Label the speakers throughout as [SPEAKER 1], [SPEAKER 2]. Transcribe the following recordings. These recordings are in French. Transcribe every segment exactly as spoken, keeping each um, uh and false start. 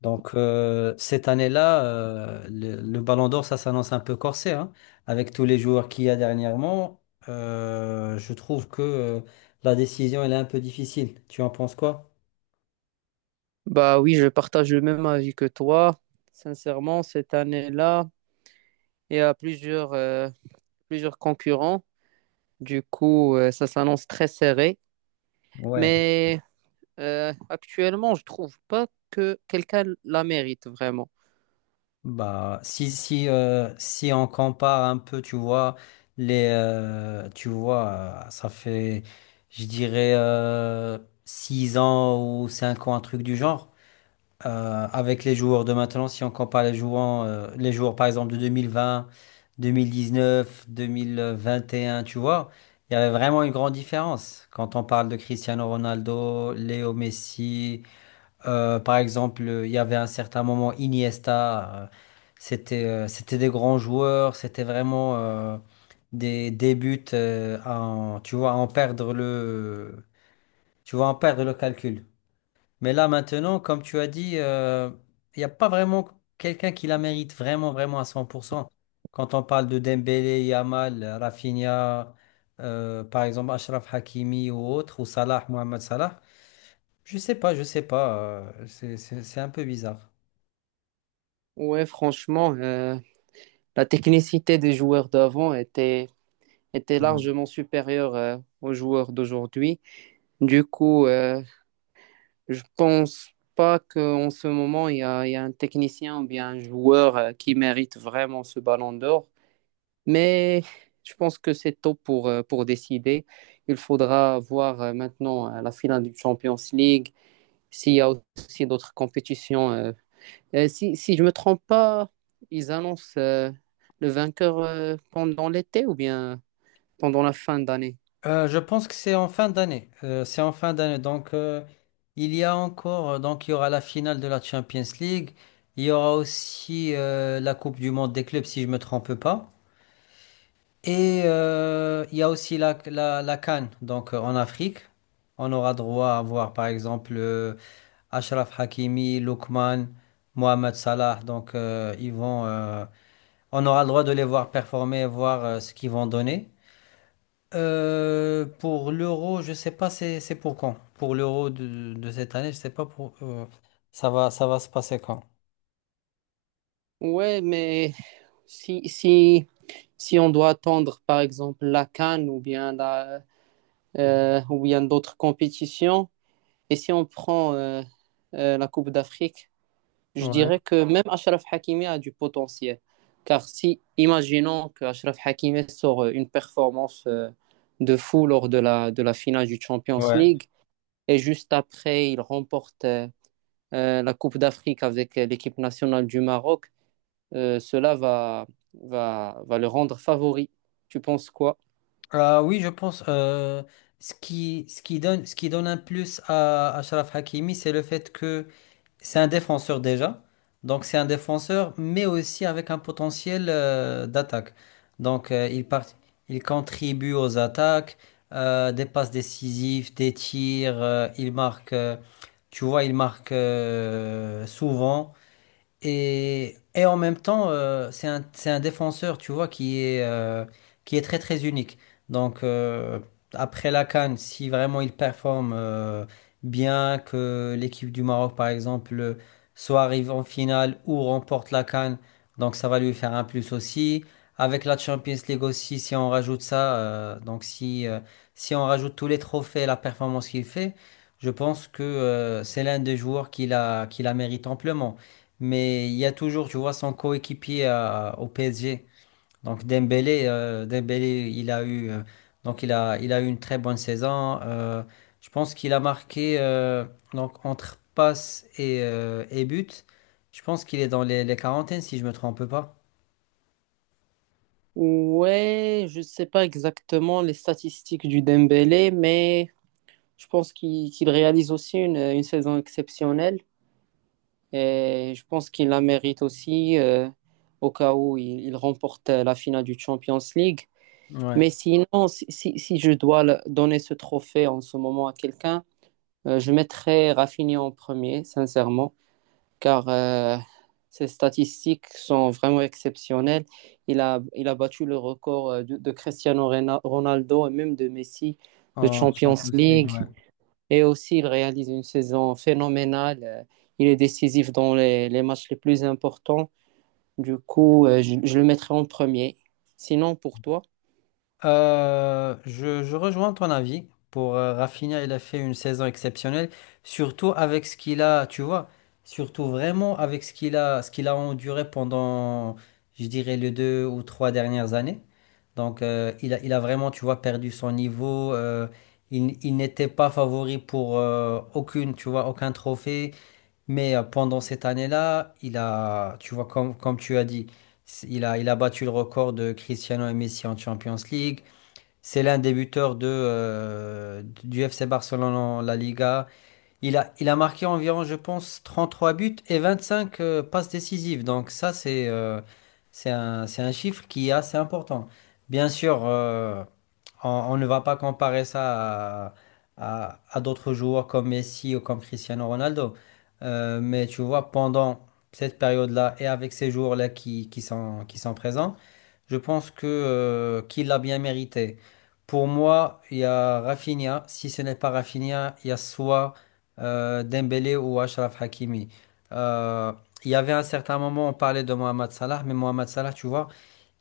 [SPEAKER 1] Donc euh, cette année-là, euh, le, le Ballon d'Or, ça s'annonce un peu corsé, hein, avec tous les joueurs qu'il y a dernièrement. Euh, je trouve que euh, la décision, elle est un peu difficile. Tu en penses quoi?
[SPEAKER 2] Bah oui, je partage le même avis que toi. Sincèrement, cette année-là, il y a plusieurs, euh, plusieurs concurrents. Du coup, euh, ça s'annonce très serré.
[SPEAKER 1] Ouais,
[SPEAKER 2] Mais euh, actuellement, je trouve pas que quelqu'un la mérite vraiment.
[SPEAKER 1] bah si si euh, si on compare un peu, tu vois les euh, tu vois euh, ça fait je dirais euh, six ans ou cinq ans un truc du genre. Euh, avec les joueurs de maintenant, si on compare les joueurs, euh, les joueurs par exemple de deux mille vingt, deux mille dix-neuf, deux mille vingt et un, tu vois, il y avait vraiment une grande différence. Quand on parle de Cristiano Ronaldo, Léo Messi, euh, par exemple, euh, il y avait un certain moment Iniesta, euh, c'était euh, c'était des grands joueurs, c'était vraiment euh, des, des buts euh, à en- tu vois, à en perdre le, tu vois, à en perdre le calcul. Mais là, maintenant, comme tu as dit, euh, il n'y a pas vraiment quelqu'un qui la mérite vraiment, vraiment à cent pour cent. Quand on parle de Dembélé, Yamal, Rafinha, euh, par exemple, Achraf Hakimi ou autre, ou Salah, Mohamed Salah, je sais pas, je sais pas. Euh, c'est, c'est- c'est un peu bizarre.
[SPEAKER 2] Ouais, franchement, euh, la technicité des joueurs d'avant était, était
[SPEAKER 1] Ouais.
[SPEAKER 2] largement supérieure euh, aux joueurs d'aujourd'hui. Du coup, euh, je pense pas qu'en ce moment, il y a, il y a un technicien ou bien un joueur euh, qui mérite vraiment ce ballon d'or. Mais je pense que c'est tôt pour, euh, pour décider. Il faudra voir euh, maintenant euh, la finale du Champions League, s'il y a aussi d'autres compétitions. euh. Euh, si, si, je ne me trompe pas, ils annoncent euh, le vainqueur euh, pendant l'été ou bien pendant la fin d'année.
[SPEAKER 1] Euh, je pense que c'est en fin d'année. Euh, c'est en fin d'année. Donc, euh, il y a encore, euh, donc, il y aura la finale de la Champions League. Il y aura aussi euh, la Coupe du Monde des clubs, si je me trompe pas. Et euh, il y a aussi la, la, la C A N, donc euh, en Afrique. On aura droit à voir par exemple euh, Achraf Hakimi, Lookman, Mohamed Salah. Donc euh, ils vont, euh, on aura le droit de les voir performer, voir euh, ce qu'ils vont donner. Euh, pour l'euro, je sais pas c'est c'est pour quand. Pour l'euro de, de cette année, je sais pas pour euh, ça va ça va se passer quand.
[SPEAKER 2] Ouais, mais si, si si on doit attendre, par exemple, la Cannes ou bien, la, euh, ou bien d'autres compétitions, et si on prend euh, euh, la Coupe d'Afrique, je
[SPEAKER 1] Ouais,
[SPEAKER 2] dirais que même Achraf Hakimi a du potentiel. Car si, imaginons que Achraf Hakimi sort euh, une performance euh, de fou lors de la, de la finale du Champions
[SPEAKER 1] ouais.
[SPEAKER 2] League, et juste après, il remporte euh, euh, la Coupe d'Afrique avec euh, l'équipe nationale du Maroc, euh, cela va, va, va le rendre favori. Tu penses quoi?
[SPEAKER 1] Ah oui, je pense euh, ce qui, ce qui donne, ce qui donne un plus à Achraf Hakimi, c'est le fait que c'est un défenseur déjà. Donc c'est un défenseur, mais aussi avec un potentiel euh, d'attaque. Donc euh, il part, il contribue aux attaques, euh, des passes décisives, des tirs, euh, il marque, euh, tu vois, il marque euh, souvent. Et, et en même temps, euh, c'est un, c'est un défenseur, tu vois, qui est, euh, qui est très très unique. Donc euh, après la C A N, si vraiment il performe euh, bien, que l'équipe du Maroc, par exemple, soit arrive en finale ou remporte la C A N, donc ça va lui faire un plus aussi. Avec la Champions League aussi, si on rajoute ça, euh, donc si, euh, si on rajoute tous les trophées et la performance qu'il fait, je pense que euh, c'est l'un des joueurs qui la, qui la mérite amplement. Mais il y a toujours, tu vois, son coéquipier à- au P S G. Donc Dembélé, euh, Dembélé, il a eu, euh, donc il a, il a eu une très bonne saison. Euh, je pense qu'il a marqué euh, donc entre passes et, euh, et buts. Je pense qu'il est dans les, les quarantaines, si je me trompe pas.
[SPEAKER 2] Ouais, je sais pas exactement les statistiques du Dembélé, mais je pense qu'il qu'il réalise aussi une, une saison exceptionnelle et je pense qu'il la mérite aussi euh, au cas où il, il remporte la finale du Champions League.
[SPEAKER 1] Ouais,
[SPEAKER 2] Mais sinon, si, si- si je dois le- donner ce trophée en ce moment à quelqu'un, euh, je mettrais Rafinha en premier, sincèrement car euh, ses statistiques sont vraiment exceptionnelles. Il a, il a battu le record euh, de, de Cristiano Ronaldo et même de Messi de
[SPEAKER 1] en
[SPEAKER 2] Champions
[SPEAKER 1] Champions League,
[SPEAKER 2] League.
[SPEAKER 1] ouais.
[SPEAKER 2] Et aussi, il réalise une saison phénoménale. Euh, Il est décisif dans les, les matchs les plus importants. Du coup, euh, je, je le mettrai en premier. Sinon, pour toi?
[SPEAKER 1] Euh, je, je rejoins ton avis. Pour euh, Rafinha, il a fait une saison exceptionnelle, surtout avec ce qu'il a, tu vois, surtout vraiment avec ce qu'il a, ce qu'il a enduré pendant, je dirais, les deux ou trois dernières années. Donc, euh, il a, il a vraiment, tu vois, perdu son niveau. euh, il il n'était pas favori pour euh, aucune, tu vois, aucun trophée. Mais euh, pendant cette année-là, il a, tu vois, comme, comme tu as dit, il a, il a battu le record de Cristiano et Messi en Champions League. C'est l'un des buteurs de, euh, du F C Barcelone en La Liga. Il a, il a marqué environ, je pense, trente-trois buts et vingt-cinq euh, passes décisives. Donc ça, c'est euh, c'est un, c'est un chiffre qui est assez important. Bien sûr, euh, on, on ne va pas comparer ça à, à, à d'autres joueurs comme Messi ou comme Cristiano Ronaldo. Euh, mais tu vois, pendant cette période-là et avec ces joueurs-là qui, qui sont, qui sont présents, je pense que euh, qu'il l'a bien mérité. Pour moi, il y a Rafinha. Si ce n'est pas Rafinha, il y a soit euh, Dembélé ou Achraf Hakimi. Euh, il y avait un certain moment, on parlait de Mohamed Salah, mais Mohamed Salah, tu vois,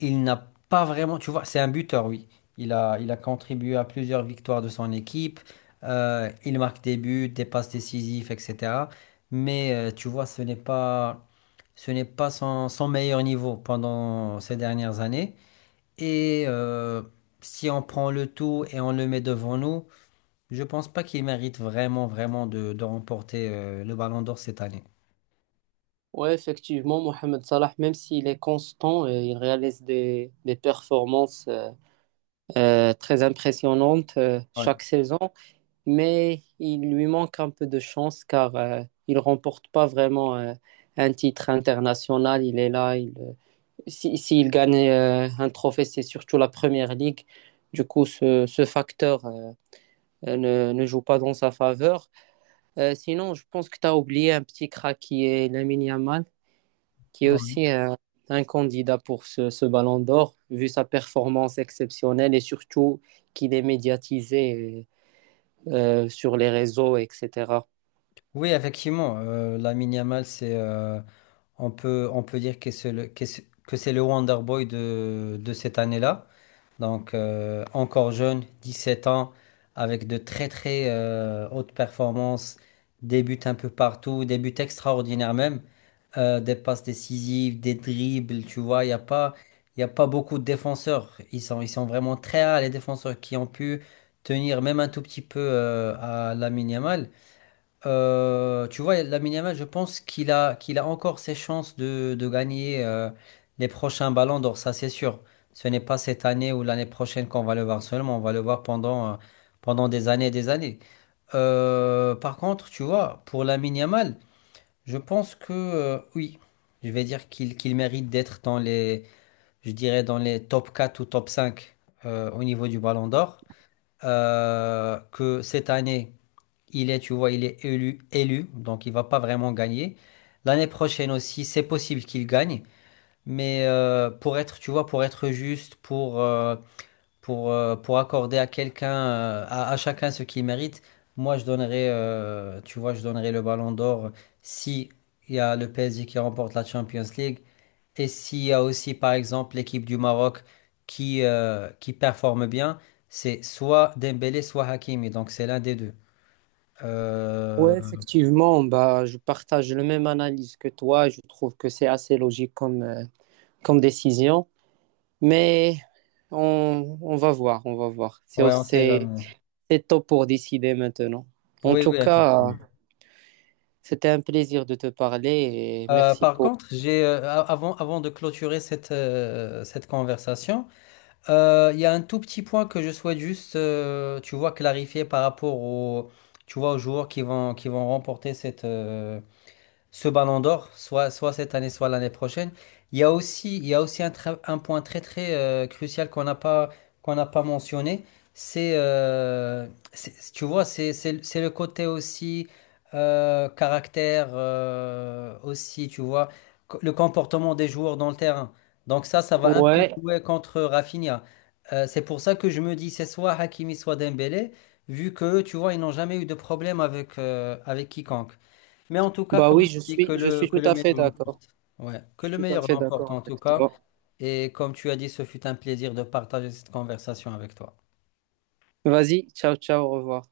[SPEAKER 1] il n'a pas vraiment, tu vois, c'est un buteur, oui. Il a, il a contribué à plusieurs victoires de son équipe. Euh, il marque des buts, des passes décisives, et cetera. Mais euh, tu vois, ce n'est pas, ce n'est pas son son meilleur niveau pendant ces dernières années. Et euh, si on prend le tout et on le met devant nous, je pense pas qu'il mérite vraiment, vraiment de, de remporter euh, le Ballon d'Or cette année.
[SPEAKER 2] Oui, effectivement, Mohamed Salah, même s'il est constant, euh, il réalise des, des performances euh, euh, très impressionnantes euh,
[SPEAKER 1] Ouais.
[SPEAKER 2] chaque saison. Mais il lui manque un peu de chance car euh, il remporte pas vraiment euh, un titre international. Il est là, il, euh, si, s'il gagne euh, un trophée, c'est surtout la Première Ligue. Du coup, ce, ce facteur euh, ne, ne joue pas dans sa faveur. Euh, sinon, je pense que tu as oublié un petit crack qui est Lamine Yamal, qui est
[SPEAKER 1] Ouais.
[SPEAKER 2] aussi euh, un candidat pour ce, ce Ballon d'Or, vu sa performance exceptionnelle et surtout qu'il est médiatisé euh, sur les réseaux, et cétéra.
[SPEAKER 1] Oui, effectivement, euh, Lamine Yamal, c'est, euh, on peut, on peut dire que c'est le, que c'est que c'est le Wonder Boy de, de cette année-là. Donc, euh, encore jeune, dix-sept ans, avec de très très euh, hautes performances, des buts un peu partout, des buts extraordinaires même, euh, des passes décisives, des dribbles, tu vois, il n'y a pas, il y a pas beaucoup de défenseurs. Ils sont, ils sont vraiment très rares, les défenseurs qui ont pu tenir même un tout petit peu euh, à la minimale euh, tu vois, Lamine Yamal, je pense qu'il a, qu'il a encore ses chances de, de gagner euh, les prochains ballons d'or, ça c'est sûr. Ce n'est pas cette année ou l'année prochaine qu'on va le voir seulement, on va le voir pendant, euh, pendant des années et des années. Euh, par contre, tu vois, pour Lamine Yamal, je pense que euh, oui, je vais dire qu'il qu'il mérite d'être dans les, je dirais, dans les top quatre ou top cinq euh, au niveau du ballon d'or. Euh, que cette année. Il est, tu vois, il est élu, élu, donc il va pas vraiment gagner. L'année prochaine aussi, c'est possible qu'il gagne, mais euh, pour être, tu vois, pour être juste, pour euh, pour euh, pour accorder à quelqu'un, euh, à, à chacun ce qu'il mérite, moi je donnerais, euh, tu vois, je donnerais le Ballon d'Or si il y a le P S G qui remporte la Champions League et s'il y a aussi, par exemple, l'équipe du Maroc qui euh, qui performe bien, c'est soit Dembélé, soit Hakimi, donc c'est l'un des deux. Euh,
[SPEAKER 2] Ouais, effectivement, bah, je partage le même analyse que toi. Je trouve que c'est assez logique comme, euh, comme décision. Mais on, on va voir, on va voir. C'est, au-
[SPEAKER 1] Ouais, on sait
[SPEAKER 2] c'est,
[SPEAKER 1] jamais.
[SPEAKER 2] c'est tôt pour décider maintenant. En
[SPEAKER 1] Oui,
[SPEAKER 2] tout
[SPEAKER 1] oui,
[SPEAKER 2] cas, euh,
[SPEAKER 1] effectivement.
[SPEAKER 2] c'était un plaisir de te parler et
[SPEAKER 1] Euh,
[SPEAKER 2] merci
[SPEAKER 1] par
[SPEAKER 2] pour...
[SPEAKER 1] contre, j'ai euh, a- avant, avant de clôturer cette, euh, cette conversation, euh, il y a un tout petit point que je souhaite juste, euh, tu vois, clarifier par rapport aux, tu vois, aux joueurs qui vont, qui vont remporter cette, euh, ce Ballon d'Or, soit, soit cette année, soit l'année prochaine. Il y a aussi, il y a aussi un, tra- un point très très euh, crucial qu'on n'a pas, qu'on n'a pas mentionné. C'est, euh, c'est- tu vois, c'est c'est- c'est le côté aussi euh, caractère, euh, aussi, tu vois, co- le comportement des joueurs dans le terrain. Donc ça, ça va un peu
[SPEAKER 2] Ouais,
[SPEAKER 1] jouer contre Rafinha. Euh, c'est pour ça que je me dis, c'est soit Hakimi, soit Dembélé, vu que, tu vois, ils n'ont jamais eu de problème avec, euh, avec quiconque. Mais en tout cas,
[SPEAKER 2] bah
[SPEAKER 1] comme
[SPEAKER 2] oui,
[SPEAKER 1] on
[SPEAKER 2] je
[SPEAKER 1] dit, que
[SPEAKER 2] suis, je
[SPEAKER 1] le,
[SPEAKER 2] suis
[SPEAKER 1] que
[SPEAKER 2] tout
[SPEAKER 1] le
[SPEAKER 2] à
[SPEAKER 1] meilleur
[SPEAKER 2] fait d'accord.
[SPEAKER 1] l'emporte. Ouais, que
[SPEAKER 2] Je
[SPEAKER 1] le
[SPEAKER 2] suis tout à
[SPEAKER 1] meilleur
[SPEAKER 2] fait
[SPEAKER 1] l'emporte
[SPEAKER 2] d'accord
[SPEAKER 1] en tout
[SPEAKER 2] avec
[SPEAKER 1] cas.
[SPEAKER 2] toi.
[SPEAKER 1] Et comme tu as dit, ce fut un plaisir de partager cette conversation avec toi.
[SPEAKER 2] Vas-y, ciao, ciao, au revoir.